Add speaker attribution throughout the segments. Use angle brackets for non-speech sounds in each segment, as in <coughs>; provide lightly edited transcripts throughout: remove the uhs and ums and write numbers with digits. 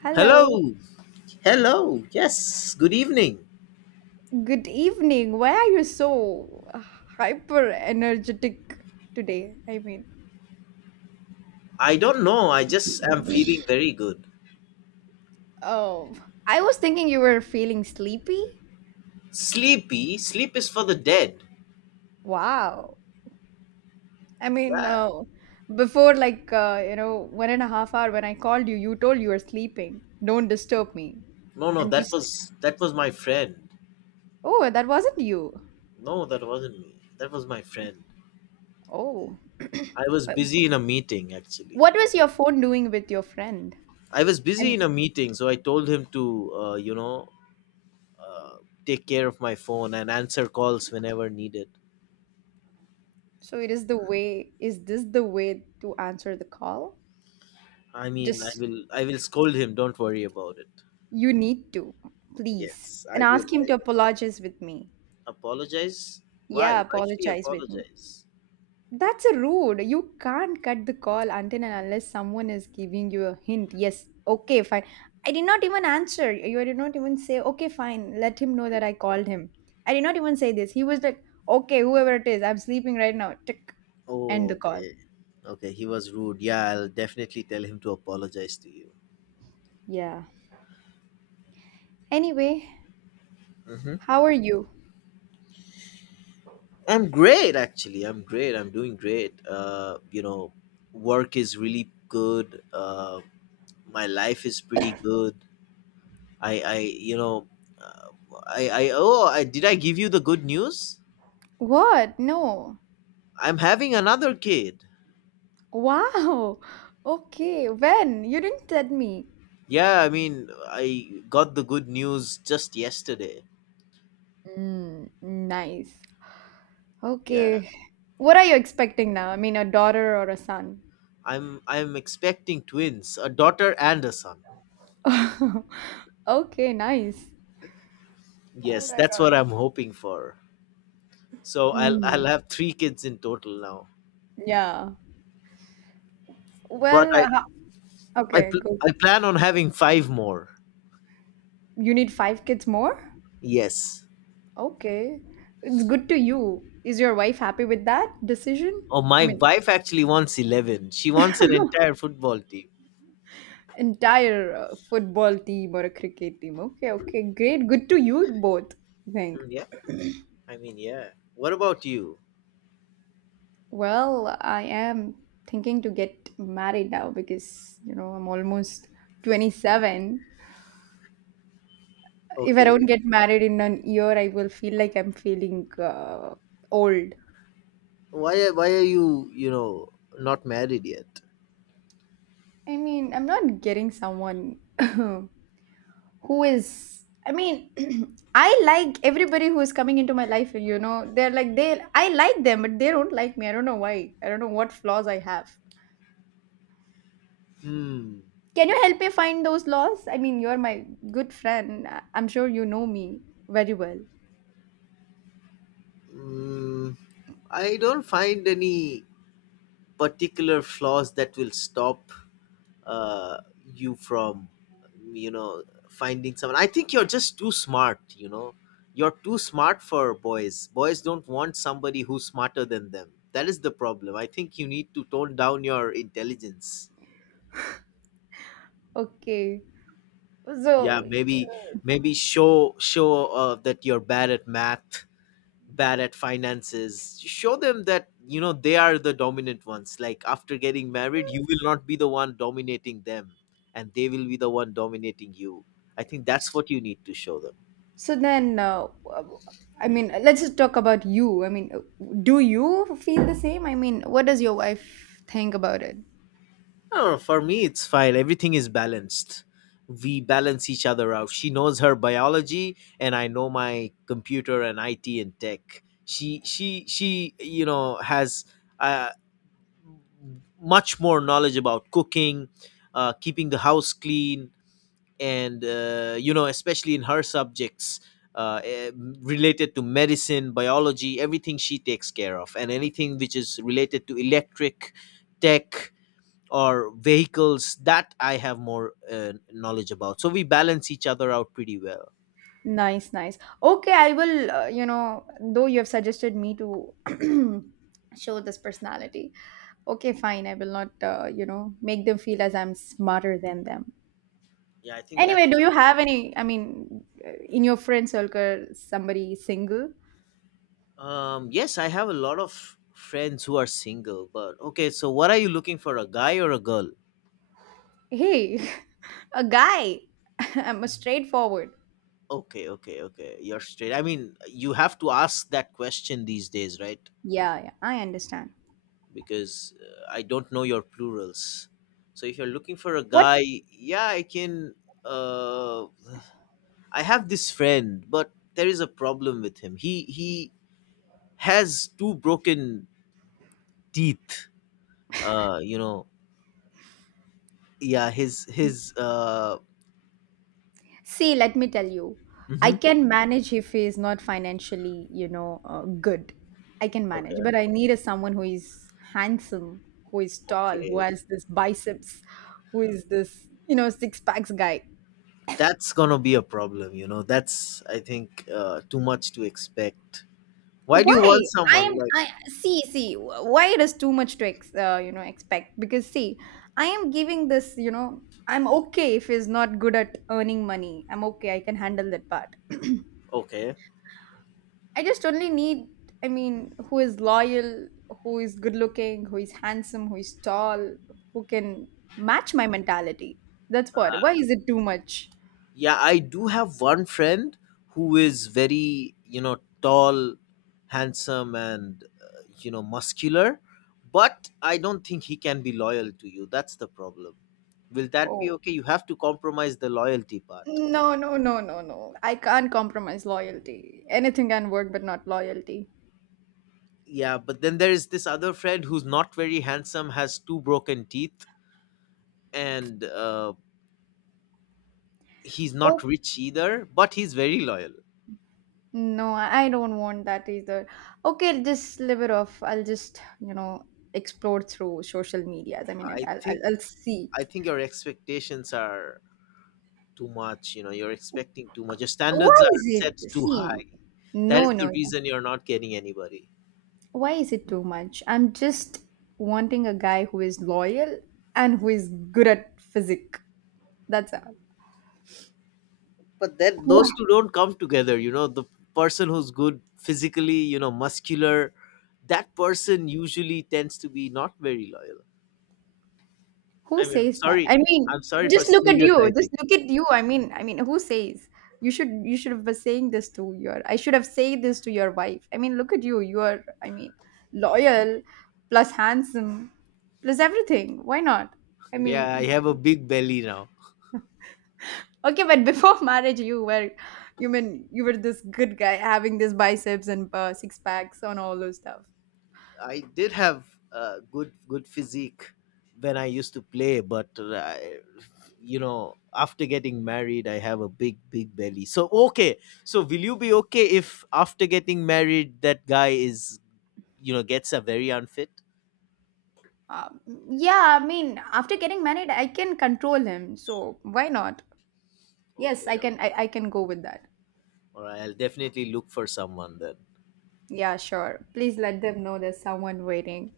Speaker 1: Hello,
Speaker 2: Hello. Hello. Yes. Good evening.
Speaker 1: good evening. Why are you so hyper energetic today? I mean,
Speaker 2: I don't know. I just am feeling very good.
Speaker 1: oh, I was thinking you were feeling sleepy.
Speaker 2: Sleepy. Sleep is for the dead.
Speaker 1: Wow. I mean,
Speaker 2: Yeah.
Speaker 1: uh, Before 1.5 hours when I called you, you told you were sleeping. Don't disturb me.
Speaker 2: No, no.
Speaker 1: And
Speaker 2: That
Speaker 1: just,
Speaker 2: was that was my friend.
Speaker 1: oh, that wasn't you.
Speaker 2: No, that wasn't me. That was my friend.
Speaker 1: Oh. <clears throat>
Speaker 2: I was
Speaker 1: But
Speaker 2: busy in a meeting actually.
Speaker 1: what was your phone doing with your friend?
Speaker 2: I was busy in a
Speaker 1: I'm,
Speaker 2: meeting, so I told him to uh, you know uh, take care of my phone and answer calls whenever needed.
Speaker 1: so it is the way, is this the way to answer the call?
Speaker 2: I mean, I
Speaker 1: Just
Speaker 2: will I will scold him. Don't worry about it.
Speaker 1: You need to, Please.
Speaker 2: Yes,
Speaker 1: And
Speaker 2: I will.
Speaker 1: ask him
Speaker 2: I
Speaker 1: to
Speaker 2: will.
Speaker 1: apologize with me.
Speaker 2: Apologize? Why?
Speaker 1: Yeah,
Speaker 2: Why should he
Speaker 1: apologize with me.
Speaker 2: apologize?
Speaker 1: That's a rude. You can't cut the call until and unless someone is giving you a hint. Yes, okay, fine. I did not even answer. You did not even say, okay, fine. Let him know that I called him. I did not even say this. He was like, okay, whoever it is, I'm sleeping right now. Tick. End the
Speaker 2: Oh,
Speaker 1: call.
Speaker 2: okay. Okay, he was rude. Yeah, I'll definitely tell him to apologize to you.
Speaker 1: Yeah. Anyway,
Speaker 2: hmm
Speaker 1: how are you?
Speaker 2: I'm great, actually. I'm great. I'm doing great. Work is really good. My life is pretty good. I, you know, uh, I. Oh, I, did I give you the good news?
Speaker 1: What? No.
Speaker 2: I'm having another kid.
Speaker 1: Wow. <laughs> Okay. When? You didn't tell me.
Speaker 2: Yeah, I mean, I got the good news just yesterday.
Speaker 1: Mm, nice.
Speaker 2: Yeah.
Speaker 1: Okay. What are you expecting now? I mean, a daughter or a son?
Speaker 2: I'm expecting twins, a daughter and a son.
Speaker 1: <laughs> Okay, nice. All
Speaker 2: Yes,
Speaker 1: right,
Speaker 2: that's
Speaker 1: all
Speaker 2: what I'm
Speaker 1: right.
Speaker 2: hoping for. So I'll
Speaker 1: Mm,
Speaker 2: I'll have three kids in total now.
Speaker 1: yeah.
Speaker 2: But
Speaker 1: Well,
Speaker 2: I
Speaker 1: okay,
Speaker 2: pl-
Speaker 1: go.
Speaker 2: I plan on having five more.
Speaker 1: You need five kids more?
Speaker 2: Yes.
Speaker 1: Okay. It's good to you. Is your wife happy with that decision?
Speaker 2: Oh,
Speaker 1: I
Speaker 2: my
Speaker 1: mean,
Speaker 2: wife actually wants 11. She wants an entire football team.
Speaker 1: entire football team or a cricket team. Okay, okay, great. Good to you both, I think.
Speaker 2: Mm, yeah. I mean, yeah. What about you?
Speaker 1: Well, I am thinking to get married now because, you know, I'm almost 27. If I
Speaker 2: Okay.
Speaker 1: don't get married in an year, I will feel like I'm feeling old.
Speaker 2: Why are you not married yet?
Speaker 1: I mean, I'm not getting someone <laughs> <clears throat> who is. I mean, <clears throat> I like everybody who is coming into my life, you know. I like them, but they don't like me. I don't know why. I don't know what flaws I have.
Speaker 2: Hmm.
Speaker 1: Can you help me find those laws? I mean, you're my good friend. I'm sure you know me very well.
Speaker 2: Mm, I don't find any particular flaws that will stop uh, you from you know finding someone. I think you're just too smart, you know. You're too smart for boys. Boys don't want somebody who's smarter than them. That is the problem. I think you need to tone down your intelligence.
Speaker 1: Okay.
Speaker 2: Yeah,
Speaker 1: So,
Speaker 2: maybe, maybe show that you're bad at math, bad at finances. Show them that, you know, they are the dominant ones. Like after getting married, you will not be the one dominating them, and they will be the one dominating you. I think that's what you need to show them.
Speaker 1: so then, I mean, let's just talk about you. I mean, do you feel the same? I mean, what does your wife think about it?
Speaker 2: Oh, for me it's fine. Everything is balanced. We balance each other out. She knows her biology, and I know my computer and IT and tech. She, you know, has, uh, much more knowledge about cooking, keeping the house clean, and, especially in her subjects, uh, eh, related to medicine, biology, everything she takes care of. And anything which is related to electric, tech, or vehicles, that I have more knowledge about. So we balance each other out pretty well.
Speaker 1: Nice, nice. Okay, I will, though you have suggested me to <clears throat> show this personality. Okay, fine. I will not, make them feel as I'm smarter than them.
Speaker 2: Yeah I think
Speaker 1: Anyway,
Speaker 2: that's
Speaker 1: do
Speaker 2: the
Speaker 1: you have any? I mean, in your friend circle, somebody single?
Speaker 2: yes, I have a lot of friends who are single. But okay, so what are you looking for, a guy or a girl?
Speaker 1: Hey, <laughs> a guy. <laughs> I'm a straightforward.
Speaker 2: Okay, okay, okay, you're straight. I mean, you have to ask that question these days, right?
Speaker 1: Yeah, yeah, I understand.
Speaker 2: Because I don't know your plurals. So if you're looking for a
Speaker 1: What?
Speaker 2: guy, yeah, I can. Uh, I have this friend, but there is a problem with him. He has two broken teeth. Uh, you know, yeah, his his.
Speaker 1: See, let me tell you, I
Speaker 2: Mhm.
Speaker 1: can manage if he is not financially, good. I can manage, but
Speaker 2: Okay,
Speaker 1: I need a someone who is handsome, who is tall, who
Speaker 2: okay,
Speaker 1: has this biceps, who is this, you know, six packs guy.
Speaker 2: that's gonna be a problem. You know, that's, I think, too much to expect. Why do you want
Speaker 1: Why? I am
Speaker 2: someone like,
Speaker 1: I see, why it is too much to ex, you know expect, because see I am giving this, you know, I'm okay if he's not good at earning money, I'm okay, I can handle that part. <clears throat>
Speaker 2: okay?
Speaker 1: I just only need, I mean, who is loyal, who is good looking, who is handsome, who is tall, who can match my mentality. That's what. Why is it too much?
Speaker 2: Yeah, I do have one friend who is very, you know, tall, handsome, and, muscular, but I don't think he can be loyal to you. That's the problem. Will that be
Speaker 1: Oh,
Speaker 2: okay? You have to compromise the loyalty part.
Speaker 1: no, I can't compromise loyalty. Anything can work but not loyalty.
Speaker 2: Yeah, but then there is this other friend who's not very handsome, has two broken teeth, and he's not rich either, but he's very loyal.
Speaker 1: No, I don't want that either. Okay, just leave it off. I'll just, you know, explore through social medias. I mean,
Speaker 2: I think,
Speaker 1: I'll see.
Speaker 2: I think your expectations are too much. You know, you're expecting too much. Your standards
Speaker 1: Why
Speaker 2: are
Speaker 1: is
Speaker 2: set
Speaker 1: it?
Speaker 2: too
Speaker 1: See,
Speaker 2: high. That is the
Speaker 1: no.
Speaker 2: reason you're not getting anybody.
Speaker 1: Why is it too much? I'm just wanting a guy who is loyal and who is good at physique. That's all.
Speaker 2: But
Speaker 1: <laughs>
Speaker 2: then
Speaker 1: Wow.
Speaker 2: those two don't come together. You know, the person who's good physically, you know, muscular, that person usually tends to be not very loyal.
Speaker 1: Who
Speaker 2: I mean,
Speaker 1: says that?
Speaker 2: sorry,
Speaker 1: I mean,
Speaker 2: I'm sorry for stereotyping
Speaker 1: Just
Speaker 2: it.
Speaker 1: look at you. I mean, who says? You should have been saying this to your. I should have said this to your wife. I mean, look at you. You are I mean, loyal plus handsome plus everything. Why not? I mean,
Speaker 2: Yeah, I
Speaker 1: y-
Speaker 2: have a big belly now.
Speaker 1: okay, but before <laughs> marriage you were, you mean you were this good guy having this biceps and six packs and all those stuff.
Speaker 2: I did have a good, good physique when I used to play, but I, you know, after getting married, I have a big belly. So okay, so will you be okay if after getting married, that guy, is, you know, gets a very unfit?
Speaker 1: Um, yeah, I mean, after getting married, I can control him. So why not? Yes,
Speaker 2: Okay, okay.
Speaker 1: I can go with that.
Speaker 2: All right, I'll definitely look for someone then.
Speaker 1: Yeah, sure. Please let them know there's someone waiting.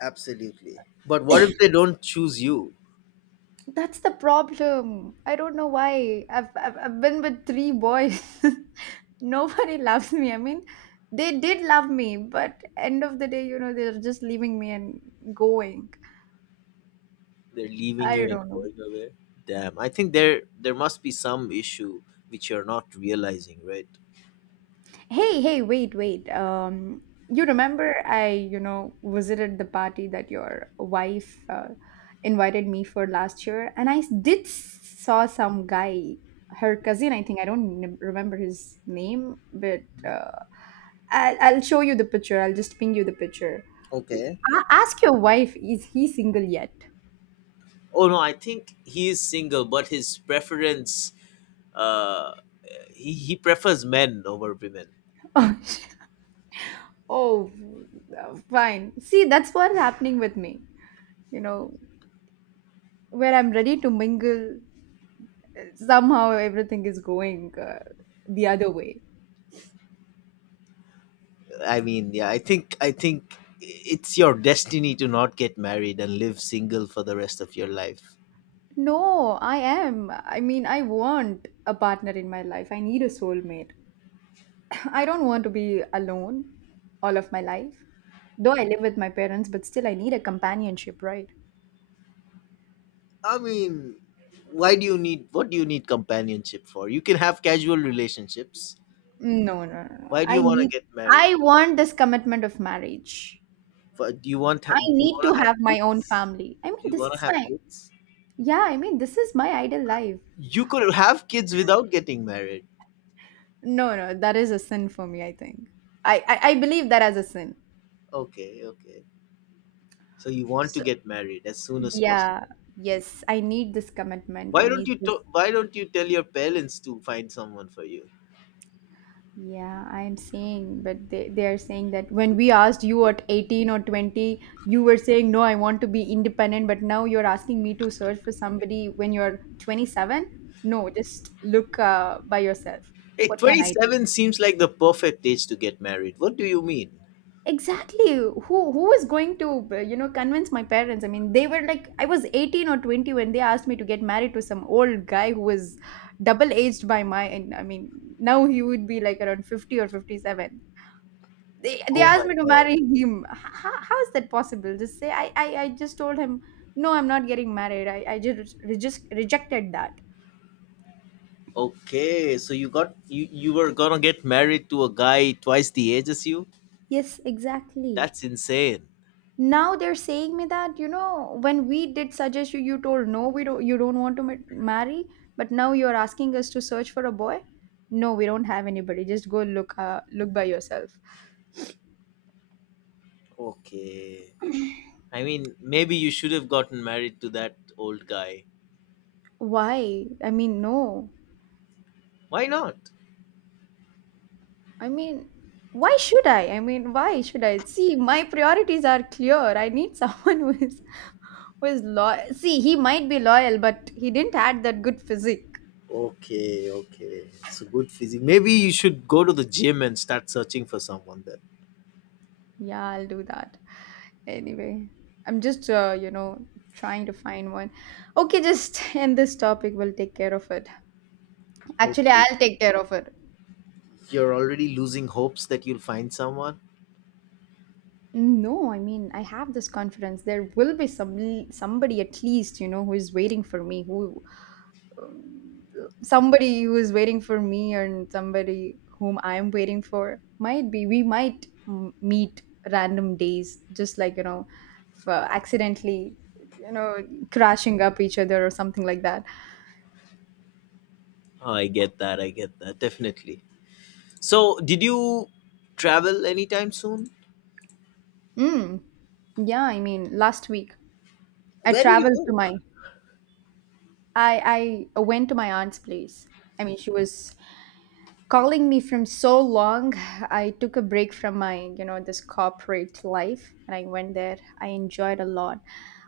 Speaker 2: Absolutely. But what if they don't choose you?
Speaker 1: That's the problem. I don't know why. I've been with three boys. <laughs> Nobody loves me. I mean, they did love me, but end of the day, you know, they're just leaving me and going.
Speaker 2: They're leaving
Speaker 1: I
Speaker 2: you and
Speaker 1: don't know.
Speaker 2: going away. Damn, I think there must be some issue which you're not realizing, right?
Speaker 1: Hey, hey, wait. You remember I, you know, visited the party that your wife invited me for last year, and I did saw some guy, her cousin, I think. I don't remember his name, but
Speaker 2: Mhm.
Speaker 1: I'll show you the picture. I'll just ping you the picture.
Speaker 2: Okay.
Speaker 1: Ask your wife, is he single yet?
Speaker 2: Oh no, I think he is single, but his preference, uh he prefers men over women.
Speaker 1: <laughs> Oh, oh, fine. See, that's what's happening with me. You know, where I'm ready to mingle, somehow everything is going the other way.
Speaker 2: I mean, yeah, I think, I think it's your destiny to not get married and live single for the rest of your life.
Speaker 1: No, I am. I mean, I want a partner in my life. I need a soulmate. <laughs> I don't want to be alone all of my life. Though I live with my parents, but still I need a companionship, right?
Speaker 2: I mean, why do you need what do you need companionship for? You can have casual relationships.
Speaker 1: No.
Speaker 2: Why do
Speaker 1: I
Speaker 2: you want to
Speaker 1: need,
Speaker 2: get married?
Speaker 1: I want this commitment of marriage.
Speaker 2: For, do you want,
Speaker 1: I
Speaker 2: do you
Speaker 1: need to
Speaker 2: want to have
Speaker 1: have my own
Speaker 2: kids?
Speaker 1: family. I
Speaker 2: Do
Speaker 1: mean,
Speaker 2: you
Speaker 1: this
Speaker 2: want to
Speaker 1: is
Speaker 2: have
Speaker 1: my
Speaker 2: kids?
Speaker 1: Yeah, I mean, this is my ideal life.
Speaker 2: You could have kids without getting married.
Speaker 1: No, no, that is a sin for me, I think. I believe that as a sin.
Speaker 2: Okay, okay. So you want to get married as soon as
Speaker 1: Yeah,
Speaker 2: possible.
Speaker 1: yes, I need this commitment. I need this.
Speaker 2: Why don't you tell your parents to find someone for you?
Speaker 1: Yeah, I'm saying, but they are saying that when we asked you at 18 or 20, you were saying, no, I want to be independent, but now you're asking me to search for somebody when you're 27? No, just look by yourself.
Speaker 2: Hey,
Speaker 1: What can I
Speaker 2: 27 seems like the perfect age to get married. What do you mean?
Speaker 1: exactly, who was going to convince my parents? I mean, they were like, I was 18 or 20 when they asked me to get married to some old guy who was double aged by my, and I mean, now he would be like around 50 or 57. They
Speaker 2: Oh
Speaker 1: asked
Speaker 2: my
Speaker 1: me to
Speaker 2: god.
Speaker 1: marry him. How is that possible? Just say. I just told him no, I'm not getting married. Just rejected that.
Speaker 2: Okay, so you got you you were going to get married to a guy twice the age as you?
Speaker 1: Yes, exactly.
Speaker 2: That's insane.
Speaker 1: Now they're saying me that, you know, when we did suggest you, you told no, we don't you don't want to marry, but now you're asking us to search for a boy. No, we don't have anybody, just go look look by yourself.
Speaker 2: Okay. I mean, maybe you should have gotten married to that old guy.
Speaker 1: Why? I mean, no,
Speaker 2: Why not?
Speaker 1: I mean, why should I mean, why should I? See, my priorities are clear. I need <laughs> someone who is, who is loyal. See, he might be loyal but he didn't add that good physique.
Speaker 2: Okay, okay. So good physique. Maybe you should go to the gym and start searching for someone then.
Speaker 1: Yeah, I'll do that. Anyway, I'm just, trying to find one. Okay, just <laughs> end this topic. We'll take care of it. Actually,
Speaker 2: Okay.
Speaker 1: I'll take care of it.
Speaker 2: You're already losing hopes that you'll find someone.
Speaker 1: No, I mean, I have this confidence. There will be somebody at least, you know, who is waiting for me. Who, um, somebody who is waiting for me, and somebody whom I am waiting for. Might be we might meet random days, just like, you know, accidentally, you know, crashing up each other or something like that.
Speaker 2: Oh, I get that. I get that. Definitely. So, did you travel anytime soon?
Speaker 1: Mm, yeah, I mean, last week I
Speaker 2: Where did you
Speaker 1: traveled to
Speaker 2: go?
Speaker 1: my, I went to my aunt's place. I mean, she was calling me from so long. <laughs> I took a break from my, you know, this corporate life, and I went there. I enjoyed a lot.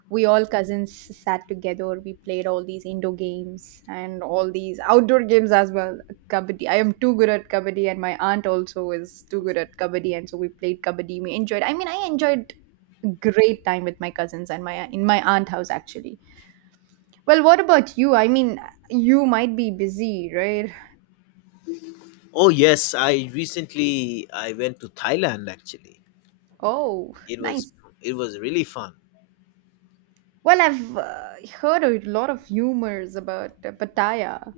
Speaker 1: We all cousins sat together, we played all these indoor games and all these outdoor games as well. Kabaddi, I am too good at kabaddi, and my aunt also is too good at kabaddi, and so we played kabaddi. We enjoyed, I mean, I enjoyed great time with my cousins and my, in my aunt house actually. Well, what about you? I mean, you might be busy, right?
Speaker 2: Oh, yes. I went to Thailand actually.
Speaker 1: Oh,
Speaker 2: It was,
Speaker 1: nice.
Speaker 2: it was really fun.
Speaker 1: Well, I've heard a lot of rumors about Pattaya.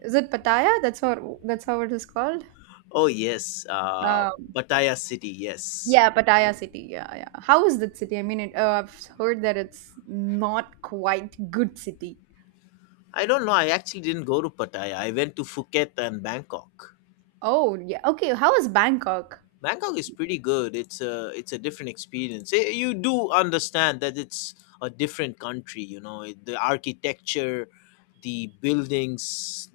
Speaker 1: Is it Pattaya? That's how, that's how it is called?
Speaker 2: Oh, yes.
Speaker 1: Um.
Speaker 2: Pattaya city, yes.
Speaker 1: Yeah, Pattaya city. Yeah, yeah. How is that city? I mean, it, I've heard that it's not quite good city.
Speaker 2: I don't know. I actually didn't go to Pattaya. I went to Phuket and Bangkok.
Speaker 1: Oh, yeah. Okay, how is Bangkok?
Speaker 2: Bangkok is pretty good. It's a different experience. Eh, you do understand that it's a different country. You know, the architecture, the buildings,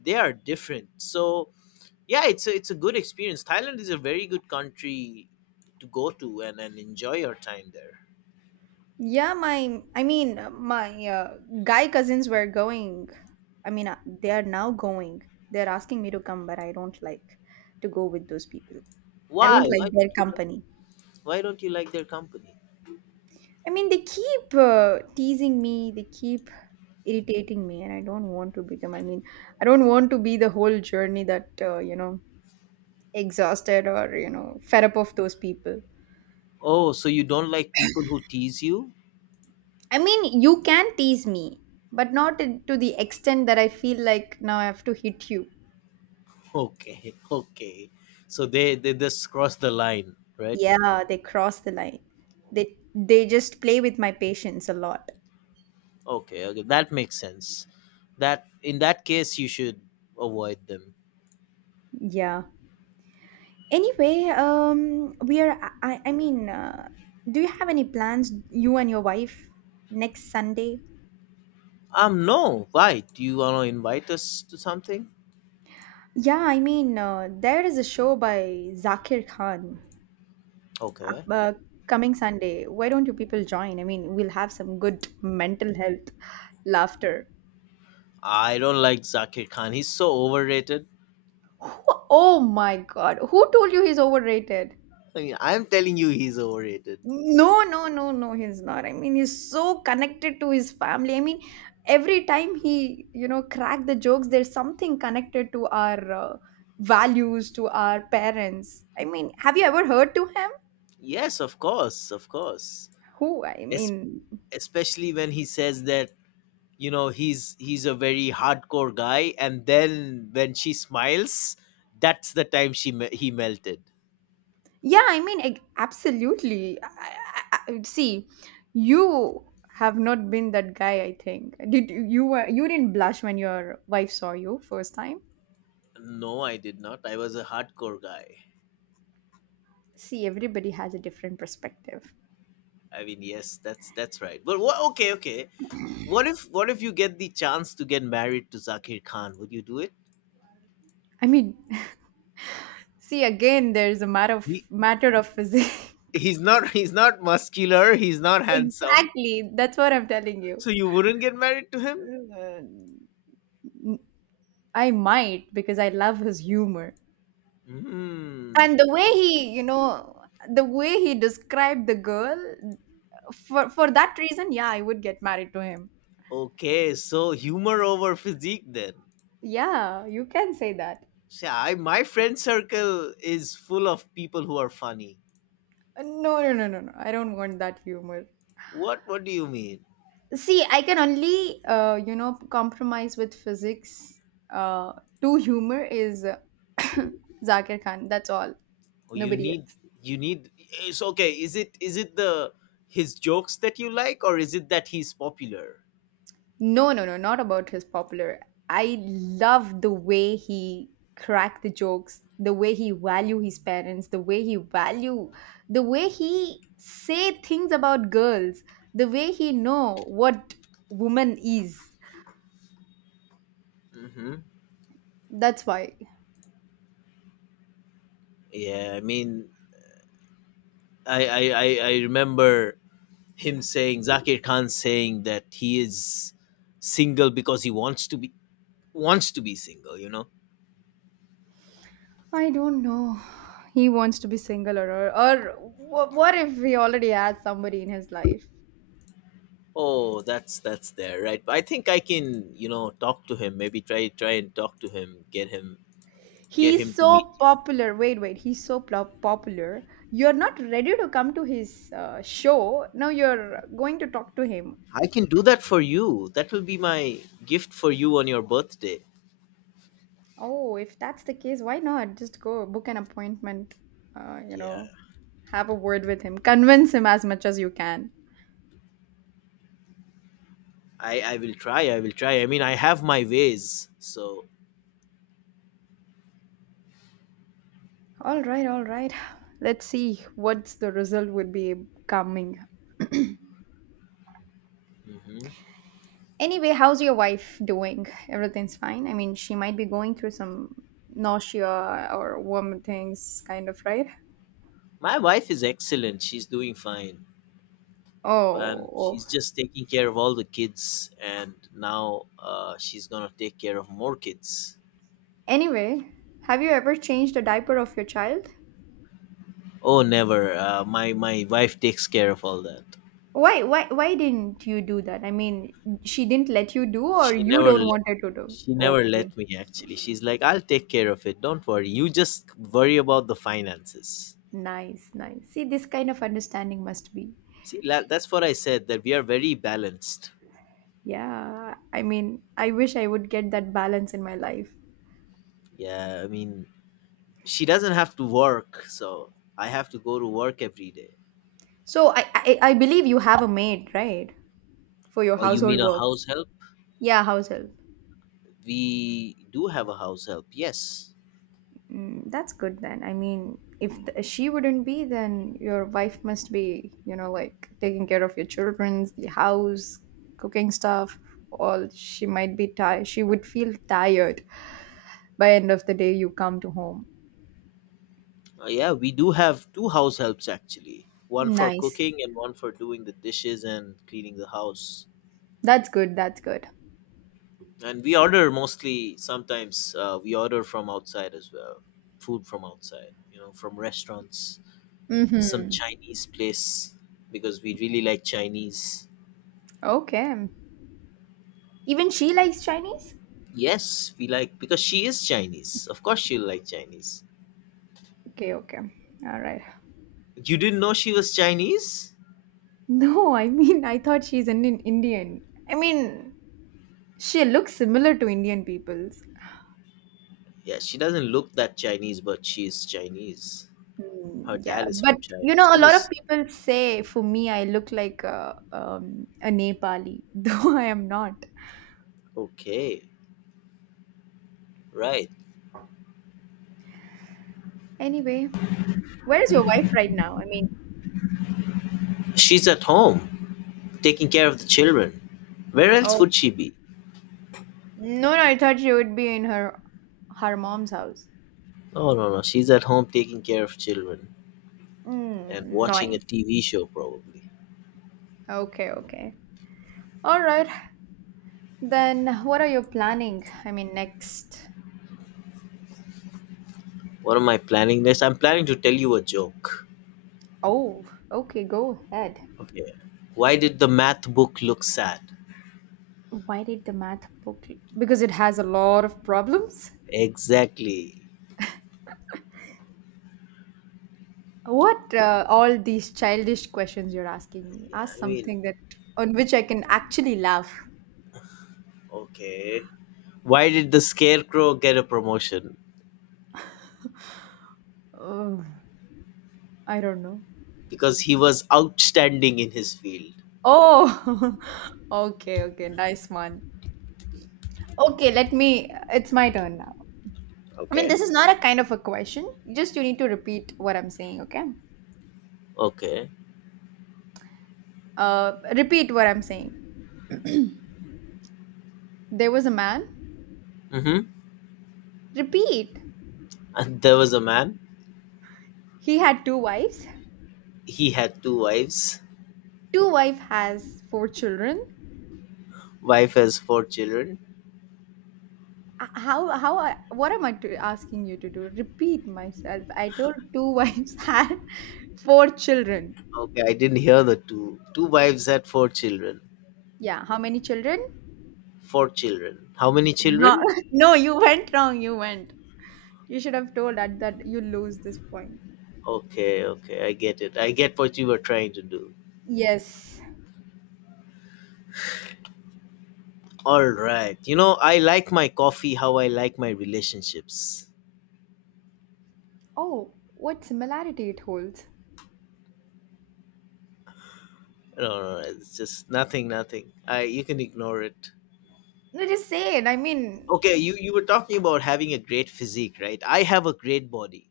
Speaker 2: they are different. So yeah, it's a good experience. Thailand is a very good country to go to and enjoy your time there.
Speaker 1: Yeah, my guy cousins were going. I mean, they are now going. They're asking me to come, but I don't like to go with those people. I don't
Speaker 2: Why
Speaker 1: like
Speaker 2: why
Speaker 1: their
Speaker 2: don't you like,
Speaker 1: company.
Speaker 2: why don't you like their company?
Speaker 1: I mean, they keep teasing me. They keep irritating me, and I don't want to become. I mean, I don't want to be the whole journey that exhausted or fed up of those people.
Speaker 2: Oh, so you don't like people who tease you?
Speaker 1: I mean, you can tease me, but not in- to the extent that I feel like now I have to hit you.
Speaker 2: Okay, <laughs> okay. So they just cross the line, right?
Speaker 1: Yeah, they cross the line. They just play with my patience a lot.
Speaker 2: Okay, okay, that makes sense. That, in that case, you should avoid them.
Speaker 1: Yeah. Anyway, we are I mean do you have any plans, you and your wife, next Sunday?
Speaker 2: No, why? Do you want to invite us to something?
Speaker 1: Yeah, I mean, there is a show by Zakir Khan up,
Speaker 2: Okay.
Speaker 1: uh, coming Sunday. Why don't you people join? I mean, we'll have some good mental health laughter.
Speaker 2: I don't like Zakir Khan. He's so overrated.
Speaker 1: Oh my God, who told you he's overrated?
Speaker 2: I mean, I'm telling you, he's overrated.
Speaker 1: No, no, no, no, he's not. I mean, he's so connected to his family. I mean, every time he, you know, crack the jokes, there's something connected to our values, to our parents. I mean, have you ever heard to him?
Speaker 2: Yes, of course, of course.
Speaker 1: Who? I
Speaker 2: Es-
Speaker 1: mean,
Speaker 2: especially when he says that, you know, he's a very hardcore guy, and then when she smiles, that's the time he melted.
Speaker 1: yeah, I mean, absolutely. See, you have not been that guy. I think did you you were you didn't blush when your wife saw you first time.
Speaker 2: No, I did not. I was a hardcore guy.
Speaker 1: See, everybody has a different perspective.
Speaker 2: I mean, yes, that's right. But what? Okay, okay. What if you get the chance to get married to Zakir Khan? Would you do it?
Speaker 1: I mean, <laughs> see again, there's a matter of
Speaker 2: He
Speaker 1: matter of physics.
Speaker 2: he's not <laughs> he's not muscular. He's not
Speaker 1: <laughs>
Speaker 2: handsome.
Speaker 1: exactly, that's what I'm telling you.
Speaker 2: So you wouldn't get married to him?
Speaker 1: Uh, I might because I love his humor,
Speaker 2: Hmm.
Speaker 1: and the way he, you know, the way he described the girl, for that reason, yeah, I would get married to him.
Speaker 2: Okay. So humor over physique then.
Speaker 1: Yeah, you can say that.
Speaker 2: See, I, my friend circle is full of people who are funny.
Speaker 1: No, I don't want that humor.
Speaker 2: What do you mean?
Speaker 1: See, I can only, you know, compromise with physics. uh to humor is <coughs> Zakir Khan, that's all.
Speaker 2: Oh, you
Speaker 1: Nobody
Speaker 2: need
Speaker 1: else.
Speaker 2: you need. It's okay. Is it the his jokes that you like, or is it that he's popular?
Speaker 1: No, no, no, not about his popular. I love the way he cracked the jokes, the way he value his parents, the way he value, the way he say things about girls, the way he know what woman is.
Speaker 2: Hmm.
Speaker 1: That's why.
Speaker 2: Yeah, I mean, I remember him saying Zakir Khan saying that he is single because he wants to be, wants to be single. You know.
Speaker 1: I don't know. He wants to be single, or what if he already has somebody in his life?
Speaker 2: Oh, that's there, right? But I think I can, you know, talk to him. Maybe try try and talk to him. Get
Speaker 1: He's
Speaker 2: him to meet
Speaker 1: so
Speaker 2: you.
Speaker 1: popular. Wait, wait. He's so popular. You're not ready to come to his show. Now you're going to talk to him.
Speaker 2: I can do that for you. That will be my gift for you on your birthday.
Speaker 1: Oh, if that's the case, why not? Just go book an appointment. You
Speaker 2: Yeah,
Speaker 1: know, have a word with him. Convince him as much as you can.
Speaker 2: I will try. I will try. I mean, I have my ways, so.
Speaker 1: All right, all right. Let's see what's the result would be coming.
Speaker 2: Hmm.
Speaker 1: Anyway, how's your wife doing? Everything's fine. I mean, she might be going through some nausea or vomiting kind of, right?
Speaker 2: My wife is excellent. She's doing fine. And
Speaker 1: Oh, oh.
Speaker 2: she's just taking care of all the kids. And now she's going to take care of more kids.
Speaker 1: Anyway, have you ever changed the diaper of your child?
Speaker 2: Oh, never. My wife takes care of all that.
Speaker 1: Why didn't you do that? I mean, she didn't let you do, or
Speaker 2: She
Speaker 1: you
Speaker 2: never
Speaker 1: don't
Speaker 2: let,
Speaker 1: want her to do?
Speaker 2: she never
Speaker 1: Okay,
Speaker 2: let me, actually. She's like, I'll take care of it. Don't worry. You just worry about the finances.
Speaker 1: nice, nice. See, this kind of understanding must be.
Speaker 2: See, that's what I said, that we are very balanced.
Speaker 1: Yeah, I mean, I wish I would get that balance in my life.
Speaker 2: Yeah, I mean, she doesn't have to work. So I have to go to work every day.
Speaker 1: So I believe you have a maid, right, for your
Speaker 2: Or you
Speaker 1: household
Speaker 2: mean a
Speaker 1: works.
Speaker 2: house help?
Speaker 1: Yeah, household.
Speaker 2: We do have a house help, yes.
Speaker 1: Mm, that's good then. I mean, if she wouldn't be, then your wife must be, you know, like taking care of your children, the house, cooking stuff. All she might be tired. She would feel tired by end of the day. You come to home.
Speaker 2: Yeah, we do have two house helps actually. One for
Speaker 1: Nice.
Speaker 2: cooking and one for doing the dishes and cleaning the house.
Speaker 1: That's good. That's good.
Speaker 2: And we order mostly, sometimes we order from outside as well. Food from outside, you know, from restaurants, some
Speaker 1: Mm-hmm.
Speaker 2: Chinese place because we really like Chinese.
Speaker 1: Okay. Even she likes Chinese.
Speaker 2: Yes, we like because she is Chinese. Of course she'll like Chinese.
Speaker 1: Okay. Okay. All right. <laughs>
Speaker 2: You didn't know she was Chinese?
Speaker 1: No, I mean, I thought she's an Indian. I mean, she looks similar to Indian people.
Speaker 2: Yeah, she doesn't look that Chinese, but she is Chinese. Her
Speaker 1: Mm, yeah,
Speaker 2: dad is
Speaker 1: but
Speaker 2: from China.
Speaker 1: you know,
Speaker 2: She
Speaker 1: a lot of
Speaker 2: was
Speaker 1: people say for me, I look like a Nepali, <laughs> though I am not.
Speaker 2: okay, right?
Speaker 1: Anyway, where is your wife right now? I mean,
Speaker 2: She's at home taking care of the children. Where else
Speaker 1: oh,
Speaker 2: would she be?
Speaker 1: no, no, I thought she would be in her her mom's house.
Speaker 2: No, no, no. She's at home taking care of children and
Speaker 1: Mm,
Speaker 2: watching a
Speaker 1: nice.
Speaker 2: TV show, probably.
Speaker 1: Okay, okay. All right. Then what are you planning? I mean, next.
Speaker 2: What am I planning next? I'm planning to tell you a joke.
Speaker 1: Oh, okay, go ahead.
Speaker 2: Okay. Why did the math book look sad?
Speaker 1: Why did the math book? Because it has a lot of problems.
Speaker 2: Exactly.
Speaker 1: What all these childish questions you're asking me?
Speaker 2: Yeah,
Speaker 1: Ask
Speaker 2: I mean,
Speaker 1: something that on which I can actually laugh.
Speaker 2: okay. Why did the scarecrow get a promotion?
Speaker 1: Oh, I don't know.
Speaker 2: Because he was outstanding in his field.
Speaker 1: Oh, <laughs> okay, okay, nice one. Okay, let me. It's my turn now. I mean,
Speaker 2: Okay.
Speaker 1: this is not a kind of a question. Just you need to repeat what I'm saying, okay?
Speaker 2: Okay.
Speaker 1: Repeat what I'm saying. There was a man.
Speaker 2: Mm hmm.
Speaker 1: Repeat.
Speaker 2: <laughs> And there was a man.
Speaker 1: He had two wives.
Speaker 2: He had two wives.
Speaker 1: Two wife has four children.
Speaker 2: Wife has four children.
Speaker 1: How I, what am I to, asking you to do? Repeat myself. I told two wives <laughs> had four children.
Speaker 2: Okay, I didn't hear the two. Two wives had four children.
Speaker 1: Yeah, how many children?
Speaker 2: Four children. How many
Speaker 1: No,
Speaker 2: children?
Speaker 1: <laughs> no, you went wrong. You went. You should have told that you lose this point.
Speaker 2: Okay, okay, I get it. I get what you were trying to do.
Speaker 1: Yes.
Speaker 2: All right. You know, I like my coffee how I like my relationships.
Speaker 1: Oh, what similarity it holds.
Speaker 2: No, no, no, it's just nothing, nothing. I You can ignore it.
Speaker 1: No, just say it. I mean,
Speaker 2: Okay, you were talking about having a great physique, right? I have a great body.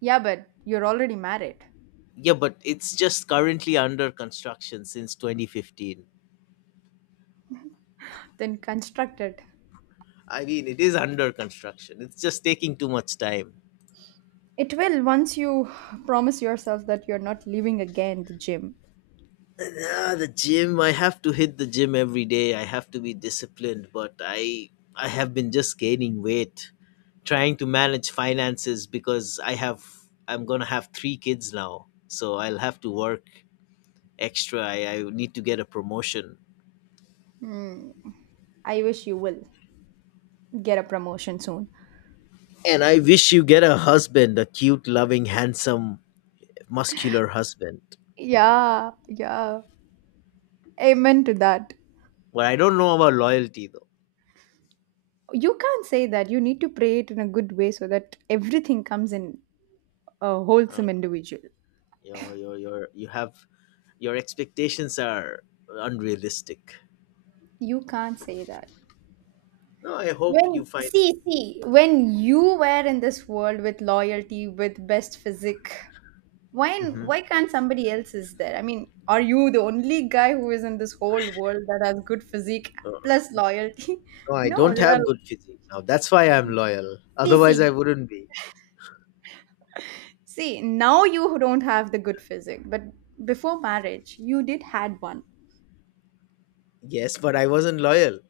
Speaker 1: yeah, but you're already married.
Speaker 2: Yeah, but it's just currently under construction since 2015.
Speaker 1: Then construct it.
Speaker 2: I mean, it is under construction. It's just taking too much time.
Speaker 1: It will once you promise yourself that you're not leaving again the gym.
Speaker 2: Yeah, the gym. I have to hit the gym every day. I have to be disciplined, but I have been just gaining weight, trying to manage finances because I have I'm gonna have three kids now, so I'll have to work extra. I need to get a promotion,
Speaker 1: Hmm. I wish you will get a promotion soon.
Speaker 2: and I wish you get a husband, a cute, loving, handsome, muscular husband.
Speaker 1: Yeah, yeah. Amen to that.
Speaker 2: But I don't know about loyalty though.
Speaker 1: You can't say that. You need to pray it in a good way so that everything comes in a
Speaker 2: Uh,
Speaker 1: wholesome individual.
Speaker 2: you have your expectations are unrealistic.
Speaker 1: You can't say that.
Speaker 2: No, I hope you
Speaker 1: When
Speaker 2: find.
Speaker 1: see when you were in this world with loyalty with best physique, why
Speaker 2: Mhm.
Speaker 1: why can't somebody else is there? I mean, are you the only guy who is in this whole world that has good physique
Speaker 2: Oh,
Speaker 1: plus loyalty? <laughs>
Speaker 2: no, I
Speaker 1: No,
Speaker 2: don't
Speaker 1: there
Speaker 2: have
Speaker 1: are
Speaker 2: good physique now. That's why I'm loyal.
Speaker 1: see
Speaker 2: Otherwise, I
Speaker 1: see
Speaker 2: wouldn't be.
Speaker 1: see, now you don't have the good physique, but before marriage, you did had one.
Speaker 2: Yes, but I wasn't loyal.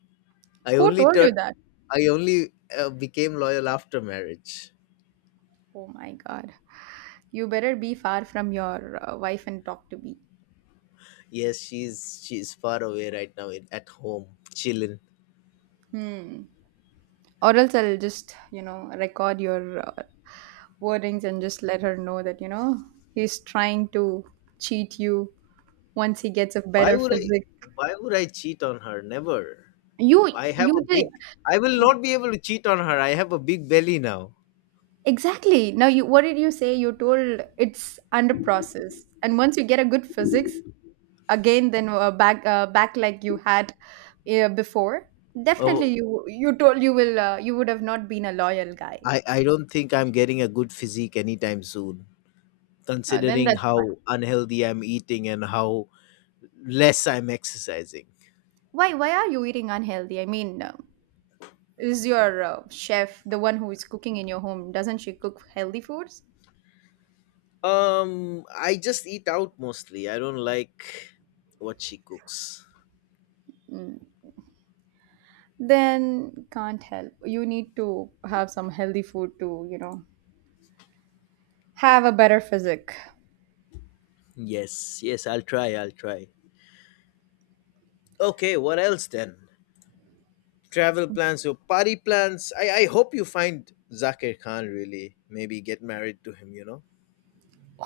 Speaker 2: I
Speaker 1: Who
Speaker 2: only
Speaker 1: told you
Speaker 2: turned.
Speaker 1: that?
Speaker 2: I only became loyal after marriage.
Speaker 1: Oh my God. You better be far from your wife and talk to me.
Speaker 2: Yes, she's far away right now in, at home chilling.
Speaker 1: Hmm. Or else I'll just, you know, record your wordings and just let her know that, you know, he's trying to cheat you once he gets a
Speaker 2: Why
Speaker 1: better
Speaker 2: would I?
Speaker 1: physique.
Speaker 2: Why would I cheat on her? Never.
Speaker 1: You,
Speaker 2: I have
Speaker 1: you
Speaker 2: a big. I will
Speaker 1: did.
Speaker 2: not be able to cheat on her. I have a big belly now.
Speaker 1: Exactly. Now, you, what did you say? You told it's under process. And once you get a good physics again, than back back like you had before, definitely
Speaker 2: Oh,
Speaker 1: you told you will, you would have not been a loyal guy.
Speaker 2: I don't think I'm getting a good physique anytime soon,
Speaker 1: Then
Speaker 2: considering
Speaker 1: that's
Speaker 2: how unhealthy I'm eating and how less I'm exercising.
Speaker 1: why. Why are you eating unhealthy? I mean, is your chef, the one who is cooking in your home, doesn't she cook healthy foods?
Speaker 2: I just eat out mostly. I don't like what she cooks.
Speaker 1: Then can't help. You need to have some healthy food to, you know, have a better physique.
Speaker 2: Yes, yes, I'll try, I'll try. Okay, what else then? Travel plans or party plans? I hope you find Zakir Khan really. Maybe get married to him, you know?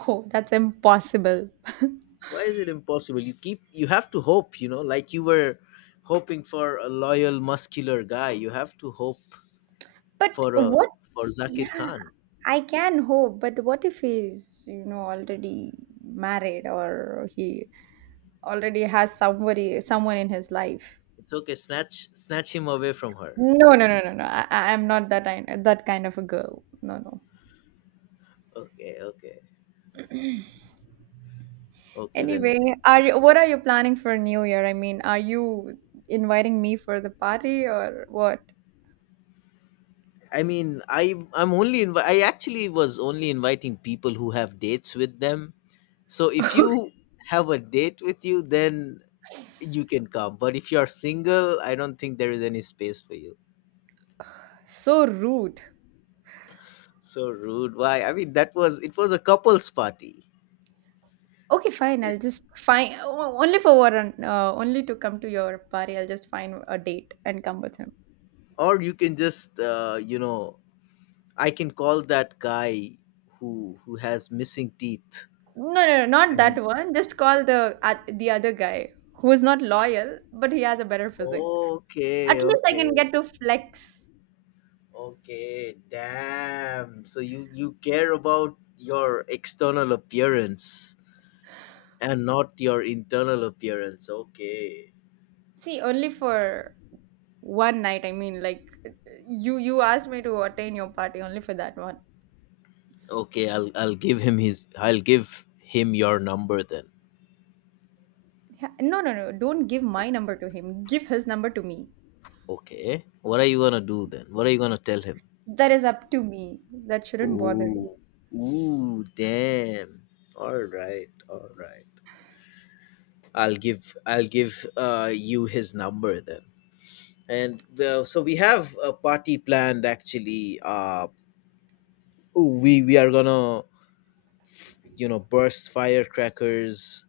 Speaker 1: Oh, that's impossible. <laughs>
Speaker 2: Why is it impossible? You keep you have to hope, you know, like you were hoping for a loyal muscular guy. You have to hope
Speaker 1: But
Speaker 2: for a
Speaker 1: what?
Speaker 2: for Zakir Khan.
Speaker 1: I can hope, but what if he's, you know, already married or he already has somebody, someone in his life?
Speaker 2: It's okay, snatch him away from her.
Speaker 1: No, no, no, no, no. I'm not that kind, that kind of a girl. No, no.
Speaker 2: Okay, okay, okay, then.
Speaker 1: Anyway, are you, what are you planning for New Year? I mean, are you inviting me for the party or what?
Speaker 2: I mean, I actually was only inviting people who have dates with them, so if
Speaker 1: <laughs>
Speaker 2: you have a date with you, then you can come, but if you're single, I don't think there is any space for you.
Speaker 1: So rude.
Speaker 2: So rude. Why? I mean, that was it was a couple's party,
Speaker 1: Okay, fine.
Speaker 2: it,
Speaker 1: I'll just find only to come to your party. I'll just find a date and come with him.
Speaker 2: or you can just you know, I can call that guy who has missing teeth.
Speaker 1: No, no, no, not
Speaker 2: And
Speaker 1: that one. Just call the other guy who is not loyal, but he has a better physique.
Speaker 2: okay,
Speaker 1: At least I can
Speaker 2: okay,
Speaker 1: get to flex.
Speaker 2: okay. Damn. So you care about your external appearance and not your internal appearance. Okay.
Speaker 1: See, only for one night. I mean, like you asked me to attend your party only for that one.
Speaker 2: Okay, I'll give him his I'll give him your number then.
Speaker 1: Yeah, no, no, no. Don't give my number to him. Give his number to me.
Speaker 2: Okay. What are you gonna do then? What are you gonna tell him?
Speaker 1: That is up to me. That shouldn't bother you.
Speaker 2: Ooh, ooh, damn. All right, all right. I'll give you his number then. So we have a party planned actually. We are gonna, you know, burst firecrackers.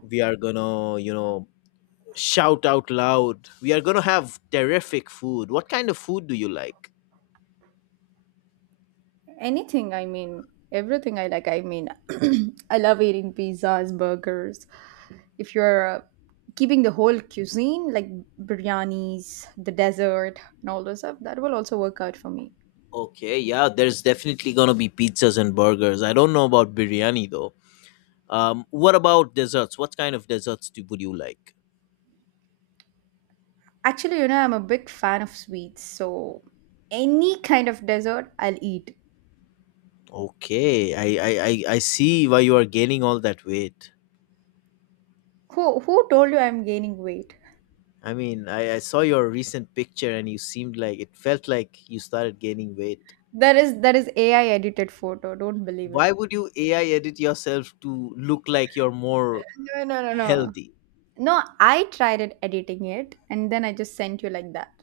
Speaker 2: We are gonna, you know, shout out loud. We are gonna have terrific food. What kind of food do you like?
Speaker 1: Anything, I mean, everything I like. I mean, <clears throat> I love eating pizzas, burgers. If you're keeping the whole cuisine, like biryanis, the dessert, and all those stuff, that will also work out for me.
Speaker 2: Okay, yeah, there's definitely gonna be pizzas and burgers. I don't know about biryani though. What about desserts? What kind of desserts would you like?
Speaker 1: Actually, you know, I'm a big fan of sweets, so any kind of dessert I'll eat.
Speaker 2: Okay, I see why you are gaining all that weight.
Speaker 1: Who told you I'm gaining weight?
Speaker 2: I mean, I saw your recent picture and you seemed like it felt like you started gaining weight.
Speaker 1: That is AI edited photo. Don't believe
Speaker 2: Why
Speaker 1: it.
Speaker 2: would you AI edit yourself to look like you're more
Speaker 1: No, no, no, no.
Speaker 2: healthy?
Speaker 1: No, I tried it editing it, and then I just sent you like that.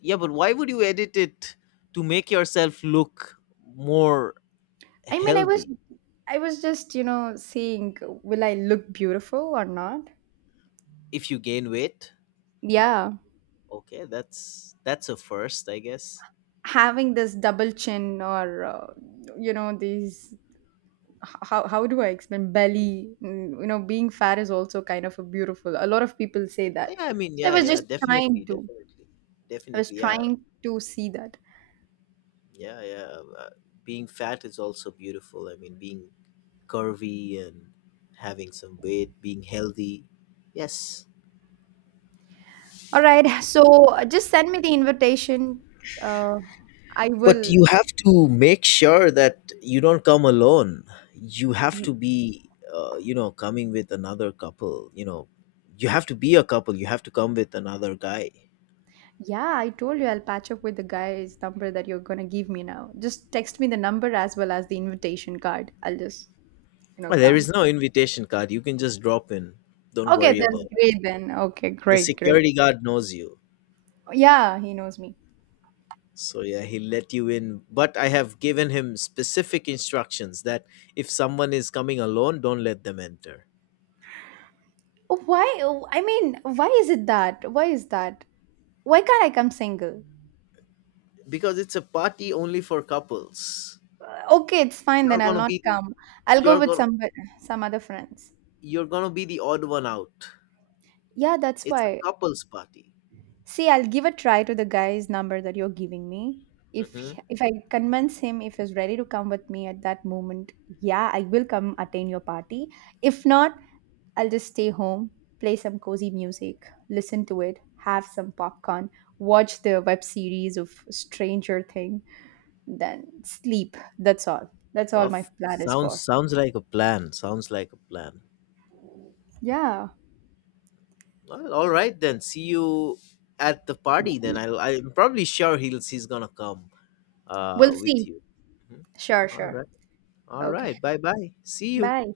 Speaker 2: Yeah, but why would you edit it to make yourself look more
Speaker 1: I mean,
Speaker 2: healthy
Speaker 1: I was just, you know, seeing will I look beautiful or not?
Speaker 2: if you gain weight?
Speaker 1: Yeah,
Speaker 2: Okay, that's a first, I guess.
Speaker 1: having this double chin or you know these how do I explain belly? Mm, you know, being fat is also kind of a beautiful. A lot of people say that.
Speaker 2: Yeah, I mean,
Speaker 1: So I
Speaker 2: yeah,
Speaker 1: was
Speaker 2: yeah,
Speaker 1: just trying
Speaker 2: definitely,
Speaker 1: to.
Speaker 2: definitely,
Speaker 1: I was
Speaker 2: definitely, yeah,
Speaker 1: trying to see that.
Speaker 2: yeah, yeah. Being fat is also beautiful. I mean, being curvy and having some weight, being healthy, yes.
Speaker 1: All right. So just send me the invitation. Uh, I
Speaker 2: But
Speaker 1: will.
Speaker 2: you have to make sure that you don't come alone. You have to be, you know, coming with another couple. You know, you have to be a couple. You have to come with another guy.
Speaker 1: Yeah, I told you I'll patch up with the guy's number that you're gonna give me now. Just text me the number as well as the invitation card. I'll just, you know,
Speaker 2: Well, there
Speaker 1: come.
Speaker 2: is no invitation card. You can just drop in. Don't
Speaker 1: Okay,
Speaker 2: worry
Speaker 1: that's
Speaker 2: about it.
Speaker 1: great then. Okay,
Speaker 2: The
Speaker 1: great, great.
Speaker 2: security guard knows you.
Speaker 1: Yeah, he knows me.
Speaker 2: So yeah, he let you in, but I have given him specific instructions that if someone is coming alone, don't let them enter
Speaker 1: Why? Oh, I mean, why is it that? Why is that? Why can't I come single?
Speaker 2: because it's a party only for couples.
Speaker 1: Okay, it's fine
Speaker 2: You're
Speaker 1: then. I'll
Speaker 2: gonna
Speaker 1: not
Speaker 2: be the
Speaker 1: come. I'll go
Speaker 2: you're
Speaker 1: with
Speaker 2: gonna
Speaker 1: some other friends.
Speaker 2: you're gonna be the odd one out.
Speaker 1: Yeah, that's
Speaker 2: It's a
Speaker 1: why.
Speaker 2: couples party.
Speaker 1: See, I'll give a try to the guy's number that you're giving me.
Speaker 2: Hmm.
Speaker 1: If I convince him, if he's ready to come with me at that moment, yeah, I will come attend your party. If not, I'll just stay home, play some cozy music, listen to it, have some popcorn, watch the web series of Stranger Thing, then sleep. That's all. That's all my
Speaker 2: Puff
Speaker 1: plan is for.
Speaker 2: sounds like a plan. Sounds like a plan.
Speaker 1: Yeah.
Speaker 2: Well, all right then. See you at the party. Then I I'm probably sure he's gonna come
Speaker 1: We'll
Speaker 2: with
Speaker 1: see.
Speaker 2: you. Mhm.
Speaker 1: Sure,
Speaker 2: All
Speaker 1: sure.
Speaker 2: right. All
Speaker 1: Okay.
Speaker 2: right. Bye bye. See you.
Speaker 1: Bye.